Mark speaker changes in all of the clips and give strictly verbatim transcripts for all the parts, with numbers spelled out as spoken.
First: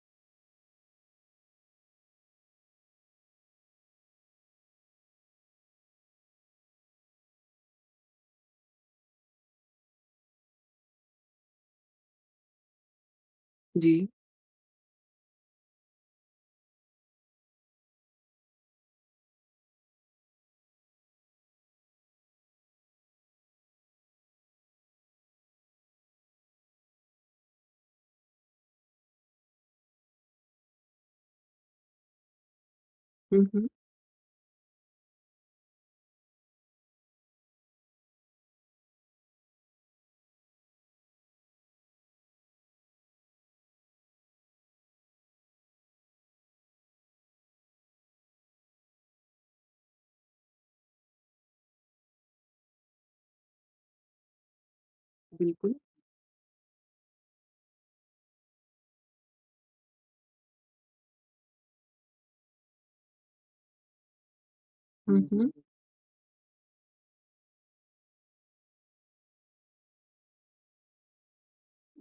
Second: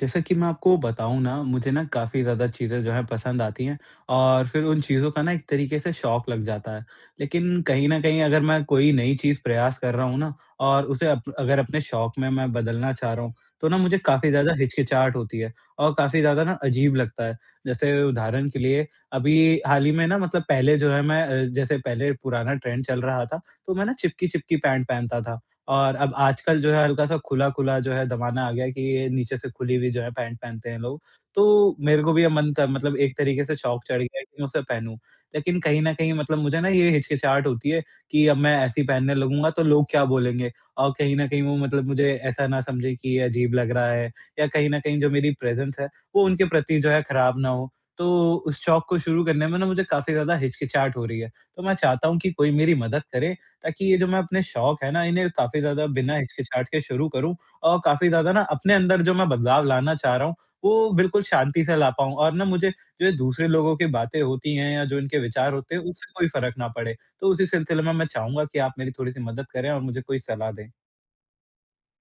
Speaker 1: जैसा कि मैं आपको बताऊँ ना, मुझे ना काफ़ी ज़्यादा चीज़ें जो हैं पसंद आती हैं और फिर उन चीज़ों का ना एक तरीके से शौक लग जाता है। लेकिन कहीं न कहीं अगर मैं कोई नई चीज़ प्रयास कर रहा हूँ ना और उसे अप अगर अपने शौक में मैं बदलना चाह रहा हूँ, तो ना मुझे
Speaker 2: जी।
Speaker 1: काफ़ी ज़्यादा हिचकिचाहट होती है और काफ़ी ज़्यादा ना अजीब लगता है। जैसे उदाहरण के लिए अभी हाल ही में ना मतलब पहले जो है मैं अ, जैसे पहले पुराना ट्रेंड चल रहा था, तो मैं ना चिपकी-चिपकी पैंट पहनता था। और अब आजकल जो है हल्का-सा खुला-खुला जो है ज़माना आ गया है कि ये नीचे से खुली हुई जो है पैंट पहनते हैं लोग। तो मेरे को भी अब मन था मतलब एक
Speaker 2: हुँ,
Speaker 1: तरीके से
Speaker 2: हुँ।
Speaker 1: शौक चढ़ गया है कि मैं उसे पहनूँ। लेकिन कहीं न कहीं मतलब मुझे ना ये हिचकिचाहट होती है कि अब मैं ऐसे ही पहनने लगूँगा तो लोग क्या बोलेंगे? और कहीं न कहीं वो मतलब मुझे ऐसा ना समझे कि ये अजीब लग रहा है या कहीं न कहीं जो मेरी प्रेज़ेंस है वो उनके प्रति जो है खराब ना हो। तो उस शौक को शुरू करने में ना मुझे काफ़ी ज़्यादा हिचकिचाहट हो रही है। तो मैं चाहता हूँ कि कोई मेरी मदद करे ताकि ये जो मैं अपने शौक है ना, इन्हें काफ़ी
Speaker 2: बिल्कुल।
Speaker 1: ज़्यादा बिना हिचकिचाहट के शुरू करूँ और काफ़ी ज़्यादा ना अपने अंदर जो मैं बदलाव लाना चाह रहा हूँ, वो बिल्कुल शांति से ला पाऊँ और ना मुझे जो ये दूसरे लोगों की बातें होती हैं या जो इनके
Speaker 2: हुँ, हुँ।
Speaker 1: विचार होते हैं, उससे कोई फ़र्क ना पड़े। तो उसी सिलसिले में मैं चाहूँगा कि आप मेरी थोड़ी-सी मदद करें और मुझे कोई सलाह दें।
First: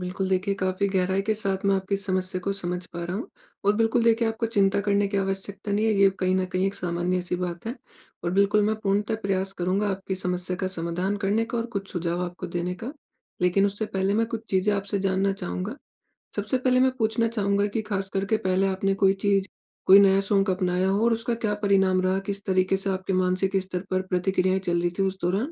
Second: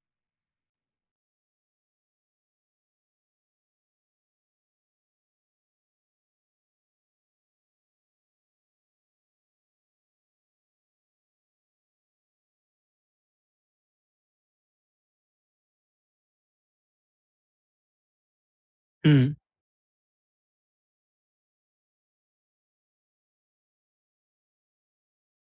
Speaker 2: बिल्कुल देखिए, काफ़ी गहराई के साथ मैं आपकी समस्या को समझ पा रहा हूँ और बिल्कुल देखिए, आपको चिंता करने की आवश्यकता नहीं है, ये कहीं न कहीं एक सामान्य-सी बात है और बिल्कुल मैं पूर्णतः प्रयास करूँगा आपकी समस्या का समाधान करने का और कुछ सुझाव आपको देने का। लेकिन उससे पहले मैं कुछ चीज़ें आपसे जानना चाहूँगा। सबसे पहले मैं पूछना चाहूँगा कि ख़ास करके पहले आपने कोई
Speaker 1: हुँ।
Speaker 2: चीज़, कोई नया शौक अपनाया हो और उसका क्या परिणाम रहा? किस तरीके से आपके मानसिक स्तर पर प्रतिक्रियाएँ चल रही थी उस दौरान?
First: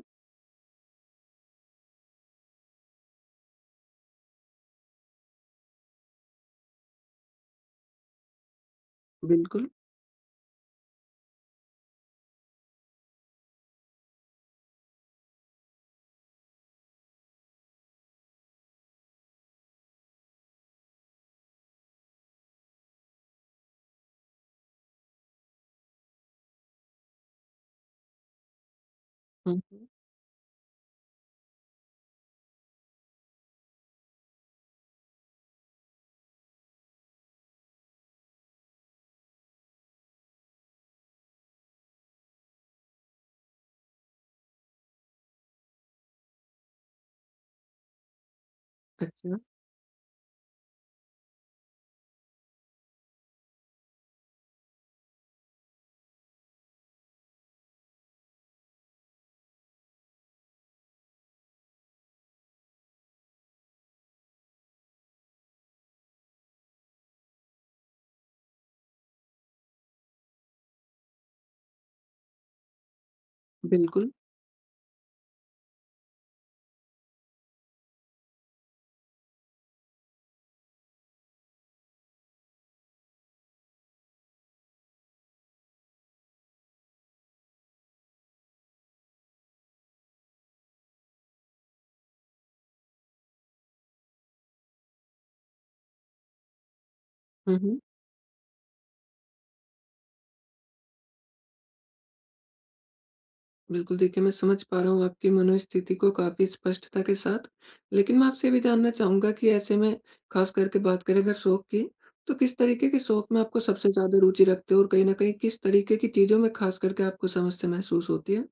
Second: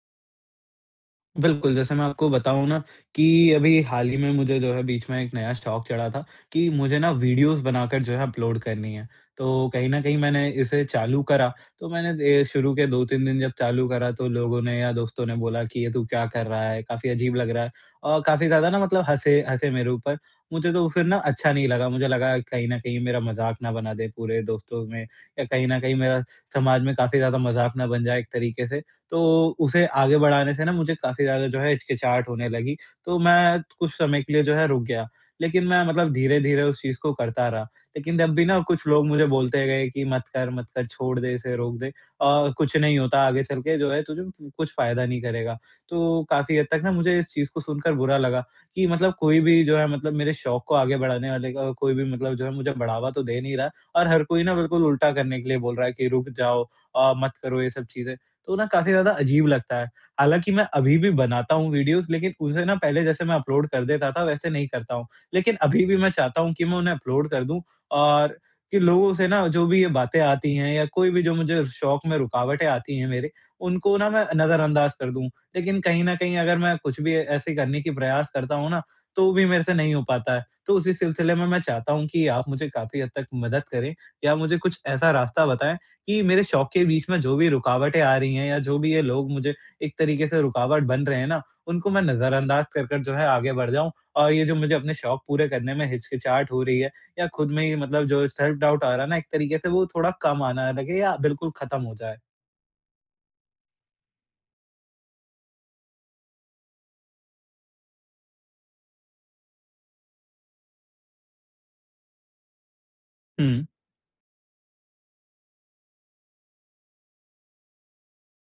Speaker 1: बिल्कुल, जैसे मैं आपको बताऊँ ना कि अभी हाल ही में मुझे जो है बीच में एक नया शौक चढ़ा था कि मुझे ना वीडियोज़ बनाकर जो है अपलोड करनी है।
Speaker 2: बिल्कुल।
Speaker 1: तो कहीं न कहीं मैंने इसे चालू करा, तो मैंने ए शुरू के दो तीन दिन जब चालू करा तो लोगों ने या दोस्तों ने बोला कि, "ये तू क्या कर रहा है? काफ़ी अजीब लग रहा है।" और काफ़ी ज़्यादा ना मतलब हँसे हँसे मेरे ऊपर। मुझे तो फिर ना अच्छा नहीं लगा, मुझे लगा कहीं न कहीं मेरा मज़ाक ना बना दें पूरे दोस्तों में या कहीं न कहीं मेरा समाज में काफ़ी ज़्यादा मज़ाक ना बन जाए एक तरीके से। तो
Speaker 2: हुँ,
Speaker 1: उसे
Speaker 2: हुँ।
Speaker 1: आगे बढ़ाने से ना मुझे काफ़ी ज़्यादा जो है हिचकिचाहट होने लगी, तो मैं कुछ समय के लिए जो है रुक गया। लेकिन मैं मतलब धीरे-धीरे उस चीज़ को करता रहा, लेकिन तब भी ना कुछ लोग मुझे बोलते गए कि मत कर, मत कर, छोड़ दे इसे, रोक दे अ, कुछ नहीं होता आगे चल के जो है तुझे कुछ फ़ायदा नहीं करेगा। तो काफ़ी हद तक ना मुझे इस चीज़ को सुनकर बुरा लगा कि मतलब
Speaker 2: अच्छा।
Speaker 1: कोई भी जो है मतलब मेरे शौक को आगे बढ़ाने वाले का कोई भी मतलब जो है मुझे बढ़ावा तो दे नहीं रहा और हर कोई ना बिल्कुल उल्टा करने के लिए बोल रहा है कि रुक जाओ अ, मत करो ये सब चीज़ें। तो ना काफ़ी ज़्यादा अजीब लगता है। हालाँकि मैं अभी भी बनाता हूँ वीडियोज़ लेकिन उसे ना पहले जैसे मैं अपलोड कर देता था वैसे नहीं करता हूँ। लेकिन अभी भी मैं चाहता हूँ कि मैं उन्हें अपलोड कर दूँ और कि लोगों से ना जो भी ये बातें आती हैं या कोई भी जो मुझे शौक में रुकावटें आती हैं मेरे, उनको
Speaker 2: बिल्कुल।
Speaker 1: ना मैं नज़रअंदाज कर दूँ। लेकिन कहीं न कहीं अगर मैं कुछ भी ऐसे करने की प्रयास करता हूँ ना, तो भी मेरे से नहीं हो पाता है। तो उसी सिलसिले में मैं चाहता हूँ कि आप मुझे काफ़ी हद तक मदद करें या मुझे कुछ ऐसा रास्ता बताएँ कि मेरे शौक के बीच में जो भी रुकावटें आ रही हैं या जो भी ये लोग मुझे एक तरीके से रुकावट बन रहे हैं ना, उनको मैं नज़रअंदाज़ कर कर जो है आगे बढ़ जाऊँ। और ये जो मुझे अपने शौक पूरे करने में हिचकिचाहट हो रही है या खुद
Speaker 2: हुँ,
Speaker 1: में ही
Speaker 2: हुँ।
Speaker 1: मतलब जो सेल्फ डाउट आ रहा है ना एक तरीके से वो थोड़ा कम आना लगे या बिल्कुल खत्म हो जाए।
Speaker 2: बिल्कुल, देखिए मैं समझ पा रहा हूँ आपकी मनोस्थिति को काफ़ी स्पष्टता के साथ। लेकिन मैं आपसे ये भी जानना चाहूँगा कि ऐसे में ख़ास करके बात करें अगर शौक की, तो किस तरीके के शौक में आपको
Speaker 1: हुँ।
Speaker 2: सबसे ज़्यादा रुचि रखते हो? और कहीं न कहीं किस तरीके की चीज़ों में ख़ास करके आपको समस्या महसूस होती है?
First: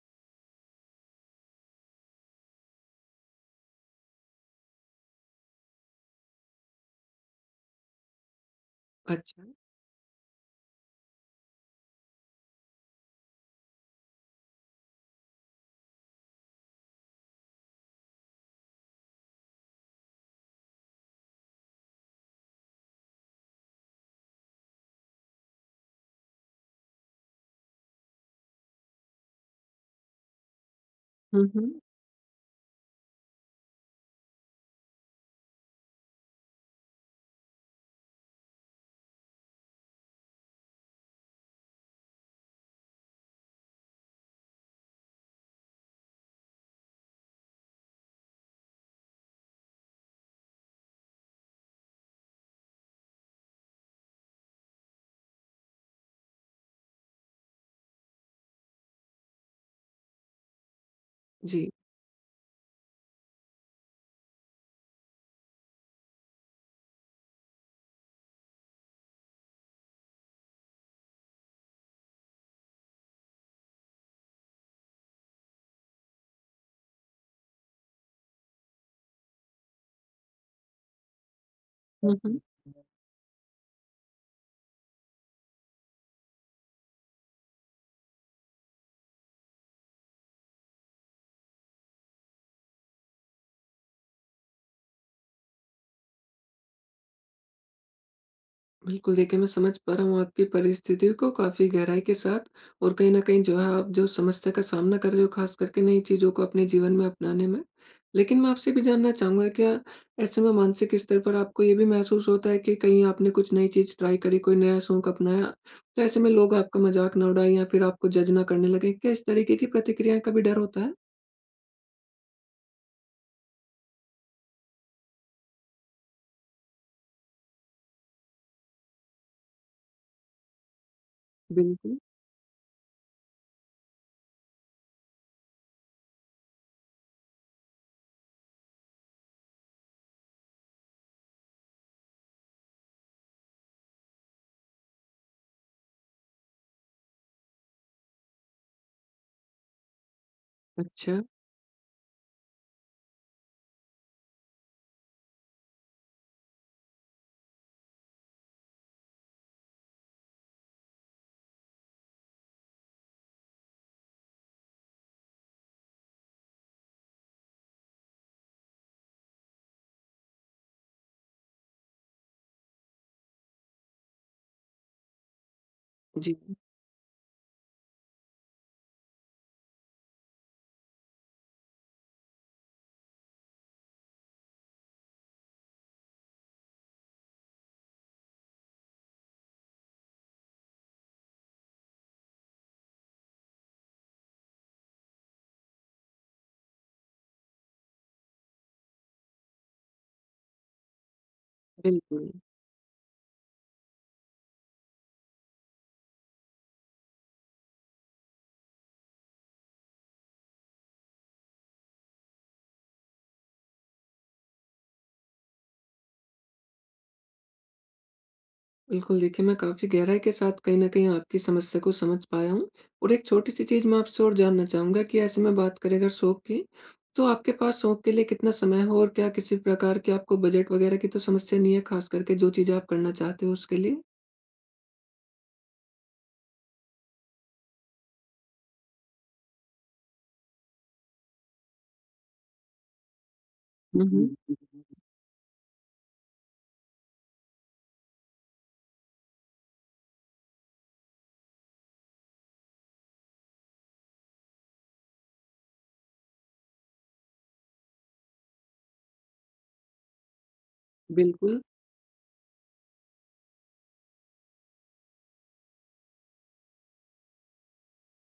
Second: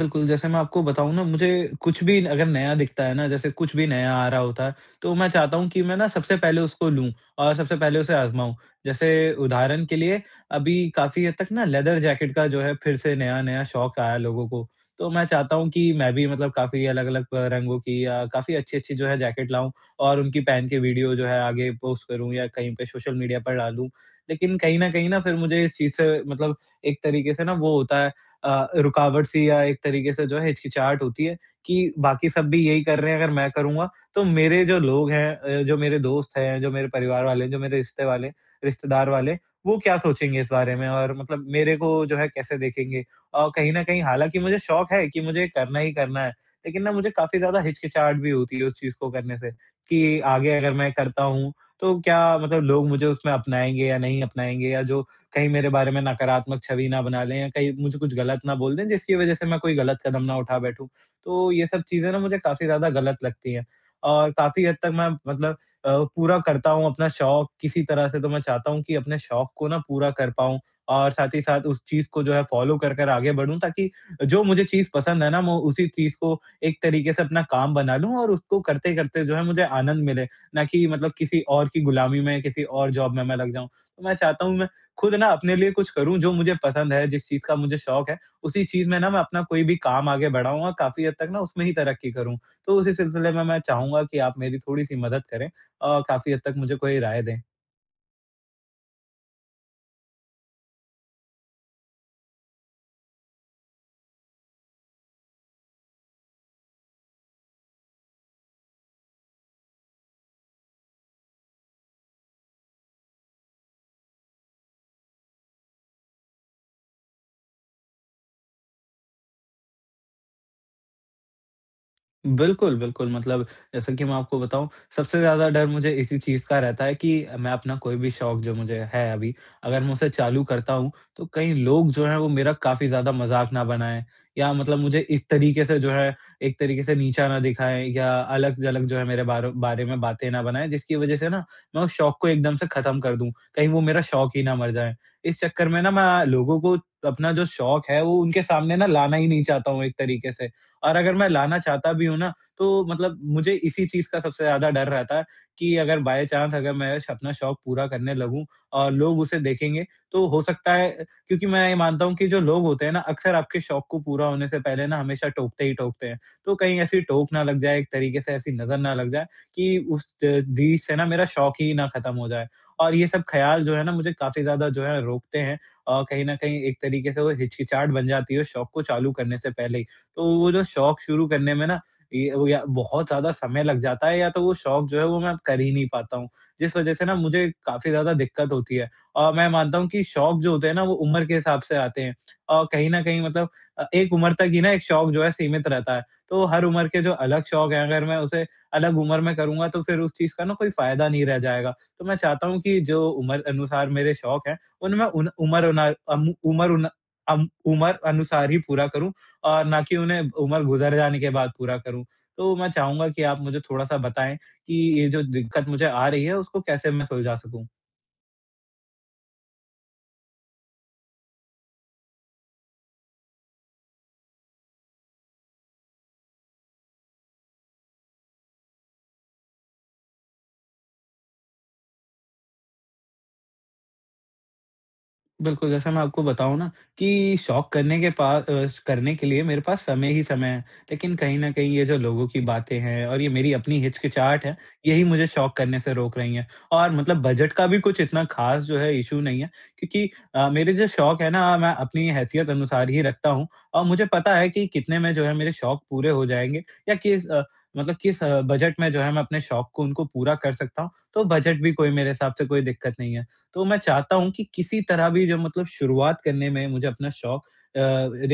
Speaker 1: बिल्कुल, जैसे मैं आपको बताऊँ ना मुझे कुछ भी अगर नया दिखता है ना, जैसे कुछ भी नया आ रहा होता है, तो मैं चाहता हूँ कि मैं ना सबसे पहले उसको लूँ और सबसे पहले उसे आज़माऊँ। जैसे
Speaker 2: अच्छा।
Speaker 1: उदाहरण के लिए अभी काफ़ी हद तक ना लेदर जैकेट का जो है फिर से नया-नया शौक आया लोगों को। तो मैं चाहता हूँ कि मैं भी मतलब काफ़ी अलग-अलग रंगों की या काफ़ी अच्छी-अच्छी जो है जैकेट लाऊँ और उनकी पहन के वीडियो जो है आगे पोस्ट करूँ या कहीं पे सोशल मीडिया पर डालूँ। लेकिन कहीं न कहीं ना फिर मुझे इस चीज़ से मतलब एक तरीके से ना वो होता है अ, रुकावट सी या एक तरीके से जो है हिचकिचाहट होती है
Speaker 2: हुँ, हुँ।
Speaker 1: कि बाकी सब भी यही कर रहे हैं, अगर मैं करूँगा तो मेरे जो लोग हैं अ, जो मेरे दोस्त हैं, जो मेरे परिवार वाले हैं, जो मेरे रिश्ते वाले रिश्तेदार वाले, वो क्या सोचेंगे इस बारे में और मतलब मेरे को जो है कैसे देखेंगे? और कहीं न कहीं हालाँकि मुझे शौक है कि मुझे करना ही करना है, लेकिन ना मुझे काफ़ी ज़्यादा हिचकिचाहट भी होती है उस चीज़ को करने से कि आगे अगर मैं करता हूँ, तो क्या मतलब लोग मुझे उसमें अपनाएँगे या नहीं अपनाएँगे या जो कहीं मेरे बारे में नकारात्मक छवि ना बना लें या कहीं मुझे कुछ गलत ना बोल दें जिसकी वज़ह से मैं कोई गलत कदम ना उठा बैठूँ। तो ये
Speaker 2: जी।
Speaker 1: सब चीज़ें ना मुझे काफ़ी ज़्यादा गलत लगती हैं और काफ़ी हद तक मैं मतलब अ, पूरा करता हूँ अपना शौक किसी तरह से तो मैं चाहता हूँ कि अपने शौक को ना पूरा कर पाऊँ और साथ ही साथ उस चीज़ को जो है फ़ॉलो कर कर आगे बढ़ूँ ताकि जो मुझे चीज़ पसंद है ना मैं उसी चीज़ को एक तरीके से अपना काम बना लूँ और उसको करते-करते जो है मुझे आनंद मिले, ना कि मतलब किसी और की
Speaker 2: हुँ,
Speaker 1: गुलामी
Speaker 2: हुँ। हुँ।
Speaker 1: में, किसी और जॉब में मैं लग जाऊँ। तो मैं चाहता हूँ खुद ना अपने लिए कुछ करूँ जो मुझे पसंद है, जिस चीज़ का मुझे शौक है, उसी चीज़ में ना मैं अपना कोई भी काम आगे बढ़ाऊँ और काफ़ी हद तक ना उसमें ही तरक्की करूँ। तो उसी सिलसिले में मैं चाहूँगा कि आप मेरी थोड़ी-सी मदद करें और काफ़ी हद तक मुझे कोई राय दें।
Speaker 2: बिल्कुल, देखिए मैं समझ पा रहा हूँ आपकी परिस्थितियों को काफ़ी गहराई के साथ और कहीं न कहीं जो है आप जो समस्या का सामना कर रहे हो ख़ास करके नई चीज़ों को अपने जीवन में अपनाने में। लेकिन मैं आपसे भी जानना चाहूँगा, क्या ऐसे में मानसिक स्तर पर आपको ये भी महसूस होता है कि कहीं आपने कुछ नई चीज़ ट्राई करी, कोई नया शौक अपनाया, तो ऐसे में लोग आपका मज़ाक ना उड़ाएँ या फिर आपको जज ना करने लगें? क्या इस तरीके की प्रतिक्रिया का भी डर होता है?
Speaker 1: बिल्कुल, बिल्कुल। मतलब जैसा कि मैं आपको बताऊँ, सबसे ज़्यादा डर मुझे इसी चीज़ का रहता है कि मैं अपना कोई भी शौक जो मुझे है अभी, अगर मैं उसे चालू करता हूँ, तो कहीं लोग
Speaker 2: बिल्कुल।
Speaker 1: जो हैं वो मेरा काफ़ी ज़्यादा मज़ाक ना बनाएँ या मतलब मुझे इस तरीके से जो है, एक तरीके से नीचा ना दिखाएँ या अलग-अलग जो है मेरे बारे बारे में बातें ना बनाएँ, जिसकी वज़ह से ना मैं उस शौक को एकदम से ख़त्म कर दूँ। कहीं वो मेरा शौक ही ना मर जाए। इस चक्कर में ना मैं लोगों को अपना जो शौक है वो उनके सामने ना लाना ही नहीं चाहता हूँ एक तरीके से। और
Speaker 2: अच्छा।
Speaker 1: अगर मैं लाना चाहता भी हूँ ना, तो मतलब मुझे इसी चीज़ का सबसे ज़्यादा डर रहता है कि अगर बाय चांस अगर मैं श अपना शौक पूरा करने लगूँ और लोग उसे देखेंगे, तो हो सकता है क्योंकि मैं ये मानता हूँ कि जो लोग होते हैं ना, अक्सर आपके शौक को पूरा होने से पहले ना हमेशा टोकते ही टोकते हैं। तो कहीं ऐसी टोक ना लग जाए, एक तरीके से ऐसी नज़र ना लग जाए कि उस च चीज़ से ना मेरा शौक ही ना खत्म हो जाए। और ये सब ख़्याल जो है ना मुझे काफ़ी ज़्यादा जो है रोकते हैं और कहीं न
Speaker 2: जी,
Speaker 1: कहीं एक तरीके से वो हिचकिचाहट बन जाती है शौक को चालू करने से पहले ही। तो वो जो शौक शुरू करने में ना ये वो या बहुत ज़्यादा समय लग जाता है या तो वो शौक जो है वो मैं कर ही नहीं पाता हूँ, जिस वज़ह से ना मुझे काफ़ी ज़्यादा दिक्कत होती है। और मैं मानता हूँ कि शौक जो होते हैं ना वो उम्र के हिसाब से आते हैं और कहीं न कहीं मतलब अ, एक उम्र तक ही ना एक शौक जो है सीमित रहता है। तो हर उम्र के जो अलग शौक हैं अगर मैं उसे अलग उम्र में करूँगा तो फिर उस चीज़ का ना कोई फ़ायदा नहीं रह जाएगा। तो मैं
Speaker 2: बिल्कुल।
Speaker 1: चाहता हूँ कि जो उम्र अनुसार मेरे शौक हैं, उनमें उन उम्र उना अम उम्र उन अम उम्र अनुसार ही पूरा करूँ और ना कि उन्हें उम्र गुज़र जाने के बाद पूरा करूँ। तो मैं चाहूँगा कि आप मुझे थोड़ा-सा बताएँ कि ये जो दिक्कत मुझे आ रही है उसको कैसे मैं सुलझा सकूँ?
Speaker 2: बिल्कुल, देखिए मैं काफ़ी गहराई के साथ कहीं न कहीं आपकी समस्या को समझ पाया हूँ और एक छोटी-सी चीज़ मैं आपसे और जानना चाहूँगा कि ऐसे में बात करें अगर शौक की, तो आपके पास शौक के लिए कितना समय हो और क्या किसी प्रकार की आपको बजट वग़ैरह की तो समस्या नहीं है, ख़ास करके जो चीज़ें आप करना चाहते हो उसके लिए?
Speaker 1: बिल्कुल, जैसे मैं आपको बताऊँ ना कि शौक करने के पा अ, करने के लिए मेरे पास समय ही समय है। लेकिन कहीं न कहीं ये जो लोगों की बातें हैं और ये मेरी अपनी
Speaker 2: हुँ,
Speaker 1: हिचकिचाहट
Speaker 2: हुँ।
Speaker 1: है, यही मुझे शौक करने से रोक रही हैं। और मतलब बजट का भी कुछ इतना ख़ास जो है इश्यू नहीं है क्योंकि अ, मेरे जो शौक है ना मैं अपनी हैसियत अनुसार ही रखता हूँ और मुझे पता है कि कितने में जो है मेरे शौक पूरे हो जाएँगे या किस अ, मतलब किस अ, बजट में जो है मैं अपने शौक को उनको पूरा कर सकता हूँ।
Speaker 2: हुँ,
Speaker 1: तो
Speaker 2: बिल्कुल।
Speaker 1: बजट भी कोई मेरे हिसाब से कोई दिक्कत नहीं है। तो मैं चाहता हूँ कि किसी तरह भी जो मतलब शुरुआत करने में मुझे अपना शौक अ,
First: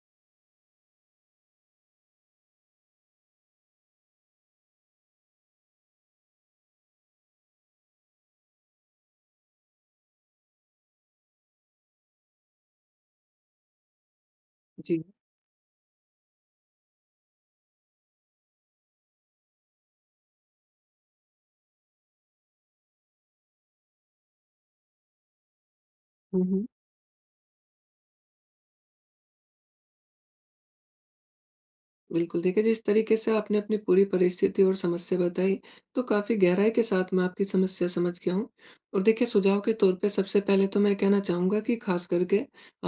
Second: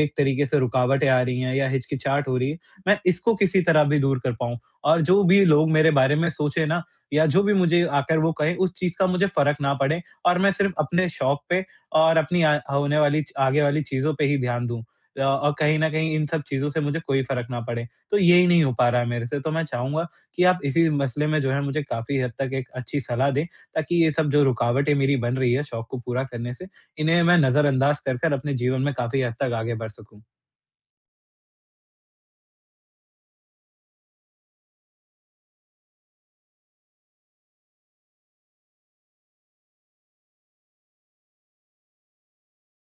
Speaker 1: एक तरीके से रुकावटें आ रही हैं या हिचकिचाहट हो रही है, मैं इसको किसी तरह भी दूर कर पाऊँ। और जो भी लोग मेरे बारे में सोचें ना या जो भी मुझे आकर वो कहें, उस चीज़ का मुझे फ़र्क ना पड़े और मैं सिर्फ़ अपने शौक पे और अपनी आ होने वाली आगे वाली चीज़ों पे ही ध्यान दूँ।
Speaker 2: जी।
Speaker 1: अ, और कहीं न कहीं इन सब चीज़ों से मुझे कोई फ़र्क ना पड़े। तो यही नहीं हो पा रहा है मेरे से, तो मैं चाहूँगा कि आप इसी मसले में जो है मुझे काफ़ी हद तक एक अच्छी सलाह दें ताकि ये सब जो रुकावटें मेरी बन रही है शौक को पूरा करने से, इन्हें मैं नज़रअंदाज़ कर कर अपने जीवन में काफ़ी हद तक आगे बढ़ सकूँ।
Speaker 2: बिल्कुल, देखिए जिस तरीके से आपने अपनी पूरी परिस्थिति और समस्या बताई, तो काफ़ी गहराई के साथ मैं आपकी समस्या समझ गया हूँ। और देखिए सुझाव के तौर पे सबसे पहले तो मैं कहना चाहूँगा कि ख़ास करके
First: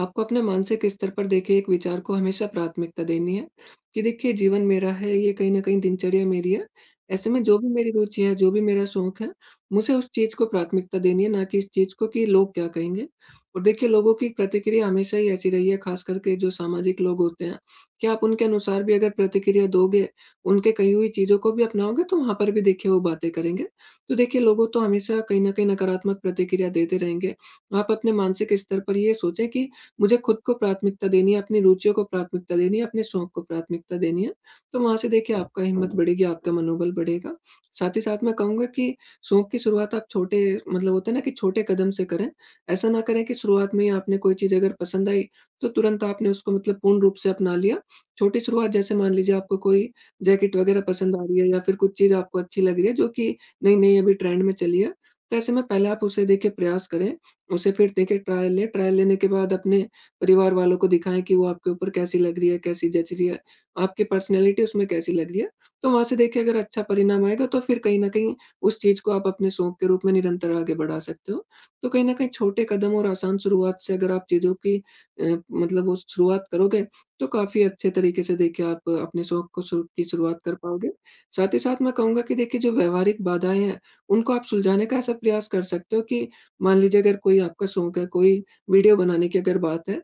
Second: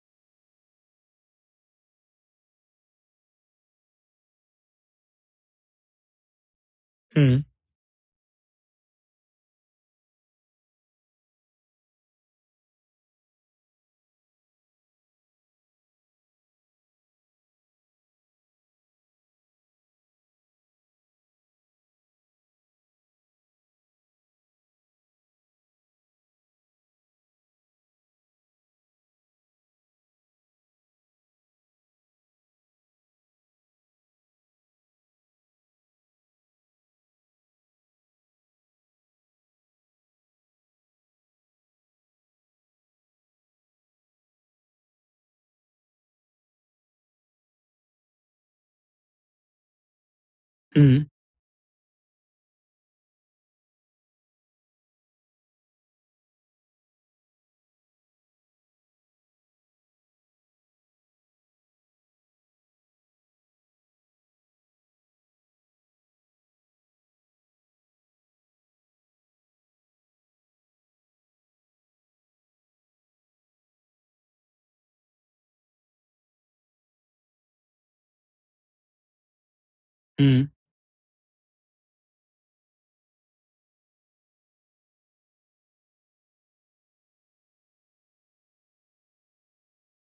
Speaker 2: आपको अपने मानसिक स्तर पर देखिए एक विचार को हमेशा प्राथमिकता देनी है, कि देखिए जीवन मेरा है, ये कहीं न कहीं दिनचर्या मेरी है। ऐसे में
Speaker 1: हुँ,
Speaker 2: जो भी मेरी रुचि है, जो भी मेरा शौक है, मुझे उस चीज़ को प्राथमिकता देनी है, ना कि इस चीज़ को कि लोग क्या कहेंगे। और देखिए लोगों की प्रतिक्रिया हमेशा ही ऐसी रही है, ख़ास करके जो सामाजिक लोग होते हैं, क्या आप उनके अनुसार भी अगर प्रतिक्रिया दोगे, उनके कही हुई चीज़ों को भी अपनाओगे तो वहाँ पर भी देखिए वो बातें करेंगे। तो देखिए लोगों तो हमेशा कहीं न कहीं नकारात्मक प्रतिक्रिया देते रहेंगे। आप अपने मानसिक स्तर पर ये सोचें कि मुझे खुद को प्राथमिकता देनी है, अपनी रुचियों को प्राथमिकता देनी है, अपने शौक को प्राथमिकता देनी है। तो वहाँ से देखिए आपका हिम्मत बढ़ेगी, आपका मनोबल बढ़ेगा। साथ ही साथ मैं कहूँगा कि शौक की शुरुआत आप छोटे, मतलब होता है ना कि छोटे कदम से करें। ऐसा ना करें कि शुरुआत में ही आपने कोई चीज़ अगर पसंद आई, तो तुरंत आपने उसको मतलब पूर्ण रूप से अपना लिया। छोटी शुरुआत जैसे मान लीजिए आपको कोई जैकेट वगैरह
Speaker 1: हुँ,
Speaker 2: पसंद आ रही है या फिर कुछ चीज़ आपको अच्छी लग रही है जो कि नई-नई अभी ट्रेंड में चली है। तो ऐसे में पहले आप उसे देखिए प्रयास करें, उसे फिर देखिए ट्रायल लें, ट्रायल लेने के बाद अपने परिवार वालों को दिखाएँ कि वो आपके ऊपर कैसी लग रही है, कैसी जच रही है, आपकी पर्सनैलिटी उसमें कैसी लग रही है। तो वहाँ से देखिए अगर अच्छा परिणाम आएगा तो फिर कहीं न कहीं उस चीज़ को आप अपने शौक के रूप में निरंतर आगे बढ़ा सकते हो। तो कहीं न कहीं छोटे कदम और आसान शुरुआत से अगर आप चीज़ों की अ, मतलब वो शुरुआत करोगे तो काफ़ी अच्छे तरीके से देखिए आप अपने शौक को शुरू की शुरुआत
Speaker 1: हुँ,
Speaker 2: कर पाओगे। साथ ही साथ मैं कहूँगा कि देखिए जो व्यावहारिक बाधाएँ हैं, उनको आप सुलझाने का ऐसा प्रयास कर सकते हो कि मान लीजिए अगर कोई आपका शौक है, कोई वीडियो बनाने की अगर बात है,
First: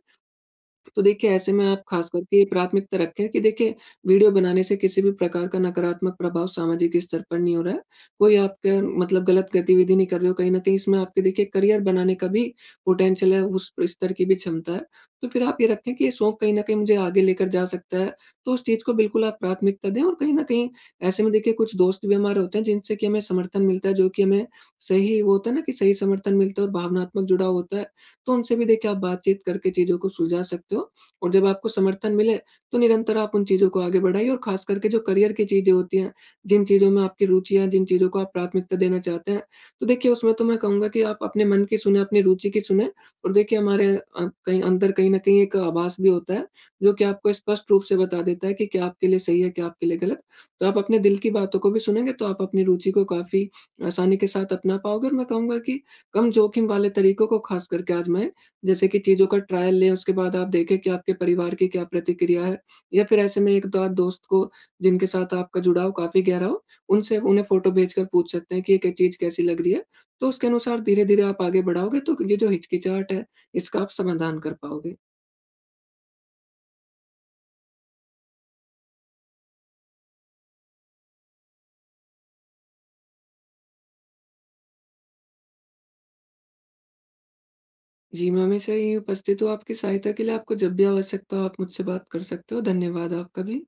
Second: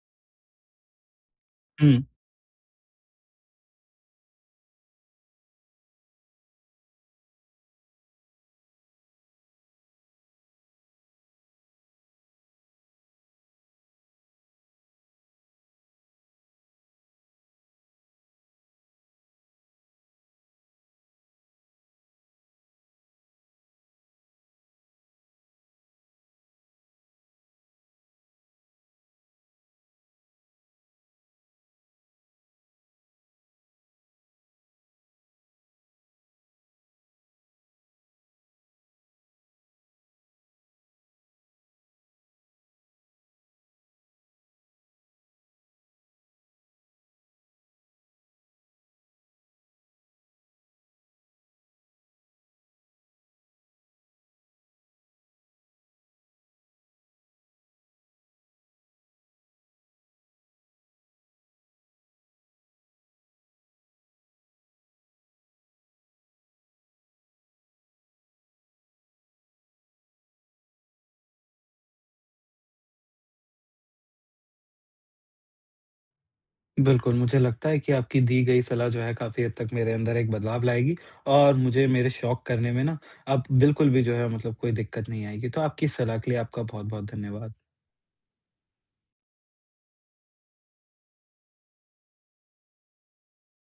Speaker 2: तो देखिए ऐसे में आप
Speaker 1: हुँ।
Speaker 2: खास करके ये प्राथमिकता रखें कि देखिए वीडियो बनाने से किसी भी प्रकार का नकारात्मक प्रभाव सामाजिक स्तर पर नहीं हो रहा है। कोई आपका मतलब गलत गतिविधि नहीं कर रहे हो, कहीं न कहीं इसमें आपके देखिए करियर बनाने का भी पोटेंशियल है, उस स्तर की भी क्षमता है। तो फिर आप ये रखें कि ये शौक कहीं न कहीं मुझे आगे लेकर जा सकता है, तो उस चीज़ को बिल्कुल आप प्राथमिकता दें और कहीं न कहीं ऐसे में देखिए कुछ दोस्त भी हमारे होते हैं जिनसे कि हमें समर्थन मिलता है, जो कि हमें सही, वो होता है ना कि सही समर्थन मिलता है और भावनात्मक जुड़ाव होता है। तो उनसे भी देखिए आप बातचीत करके चीज़ों को सुलझा सकते हो और जब आपको समर्थन मिले, तो निरंतर आप उन चीज़ों को आगे बढ़ाइए और ख़ास करके जो करियर की चीज़ें होती हैं, जिन चीज़ों में आपकी रुचि है, जिन चीज़ों को आप प्राथमिकता देना चाहते हैं, तो देखिए उसमें तो मैं कहूँगा कि आप अपने मन की सुने, अपनी रुचि की सुने और देखिए हमारे अ, कहीं अंदर कहीं न कहीं एक आभास भी होता है, जो कि आपको स्पष्ट रूप से बता देता है कि क्या आपके लिए सही है, क्या आपके लिए गलत। तो आप अपने दिल की बातों को भी सुनेंगे, तो आप अपनी रुचि को काफ़ी आसानी के साथ अपना पाओगे और मैं कहूँगा कि कम जोखिम वाले तरीकों को ख़ास करके आज़माएँ, जैसे कि चीज़ों का ट्रायल लें, उसके बाद आप देखें कि आपके परिवार की क्या प्रतिक्रिया है या फिर ऐसे में एक दो दोस्त को, जिनके साथ आपका जुड़ाव काफ़ी गहरा हो, उनसे उन्हें फ़ोटो भेजकर पूछ सकते हैं कि एक-एक चीज़ कैसी लग रही है। तो उसके अनुसार धीरे-धीरे आप आगे बढ़ाओगे तो ये जो हिचकिचाहट है, इसका आप समाधान कर पाओगे।
Speaker 1: बिल्कुल, मुझे लगता है कि आपकी दी गई सलाह जो है काफ़ी हद तक मेरे अंदर एक बदलाव लाएगी और मुझे मेरे शौक करने में ना अब बिल्कुल भी जो है मतलब कोई दिक्कत नहीं आएगी। तो आपकी इस सलाह के लिए आपका बहुत-बहुत धन्यवाद।
Speaker 2: जी, मैं हमेशा यहीं उपस्थित हूँ आपकी सहायता के लिए, आपको जब भी आवश्यकता हो आप मुझसे बात कर सकते हो। धन्यवाद आपका भी।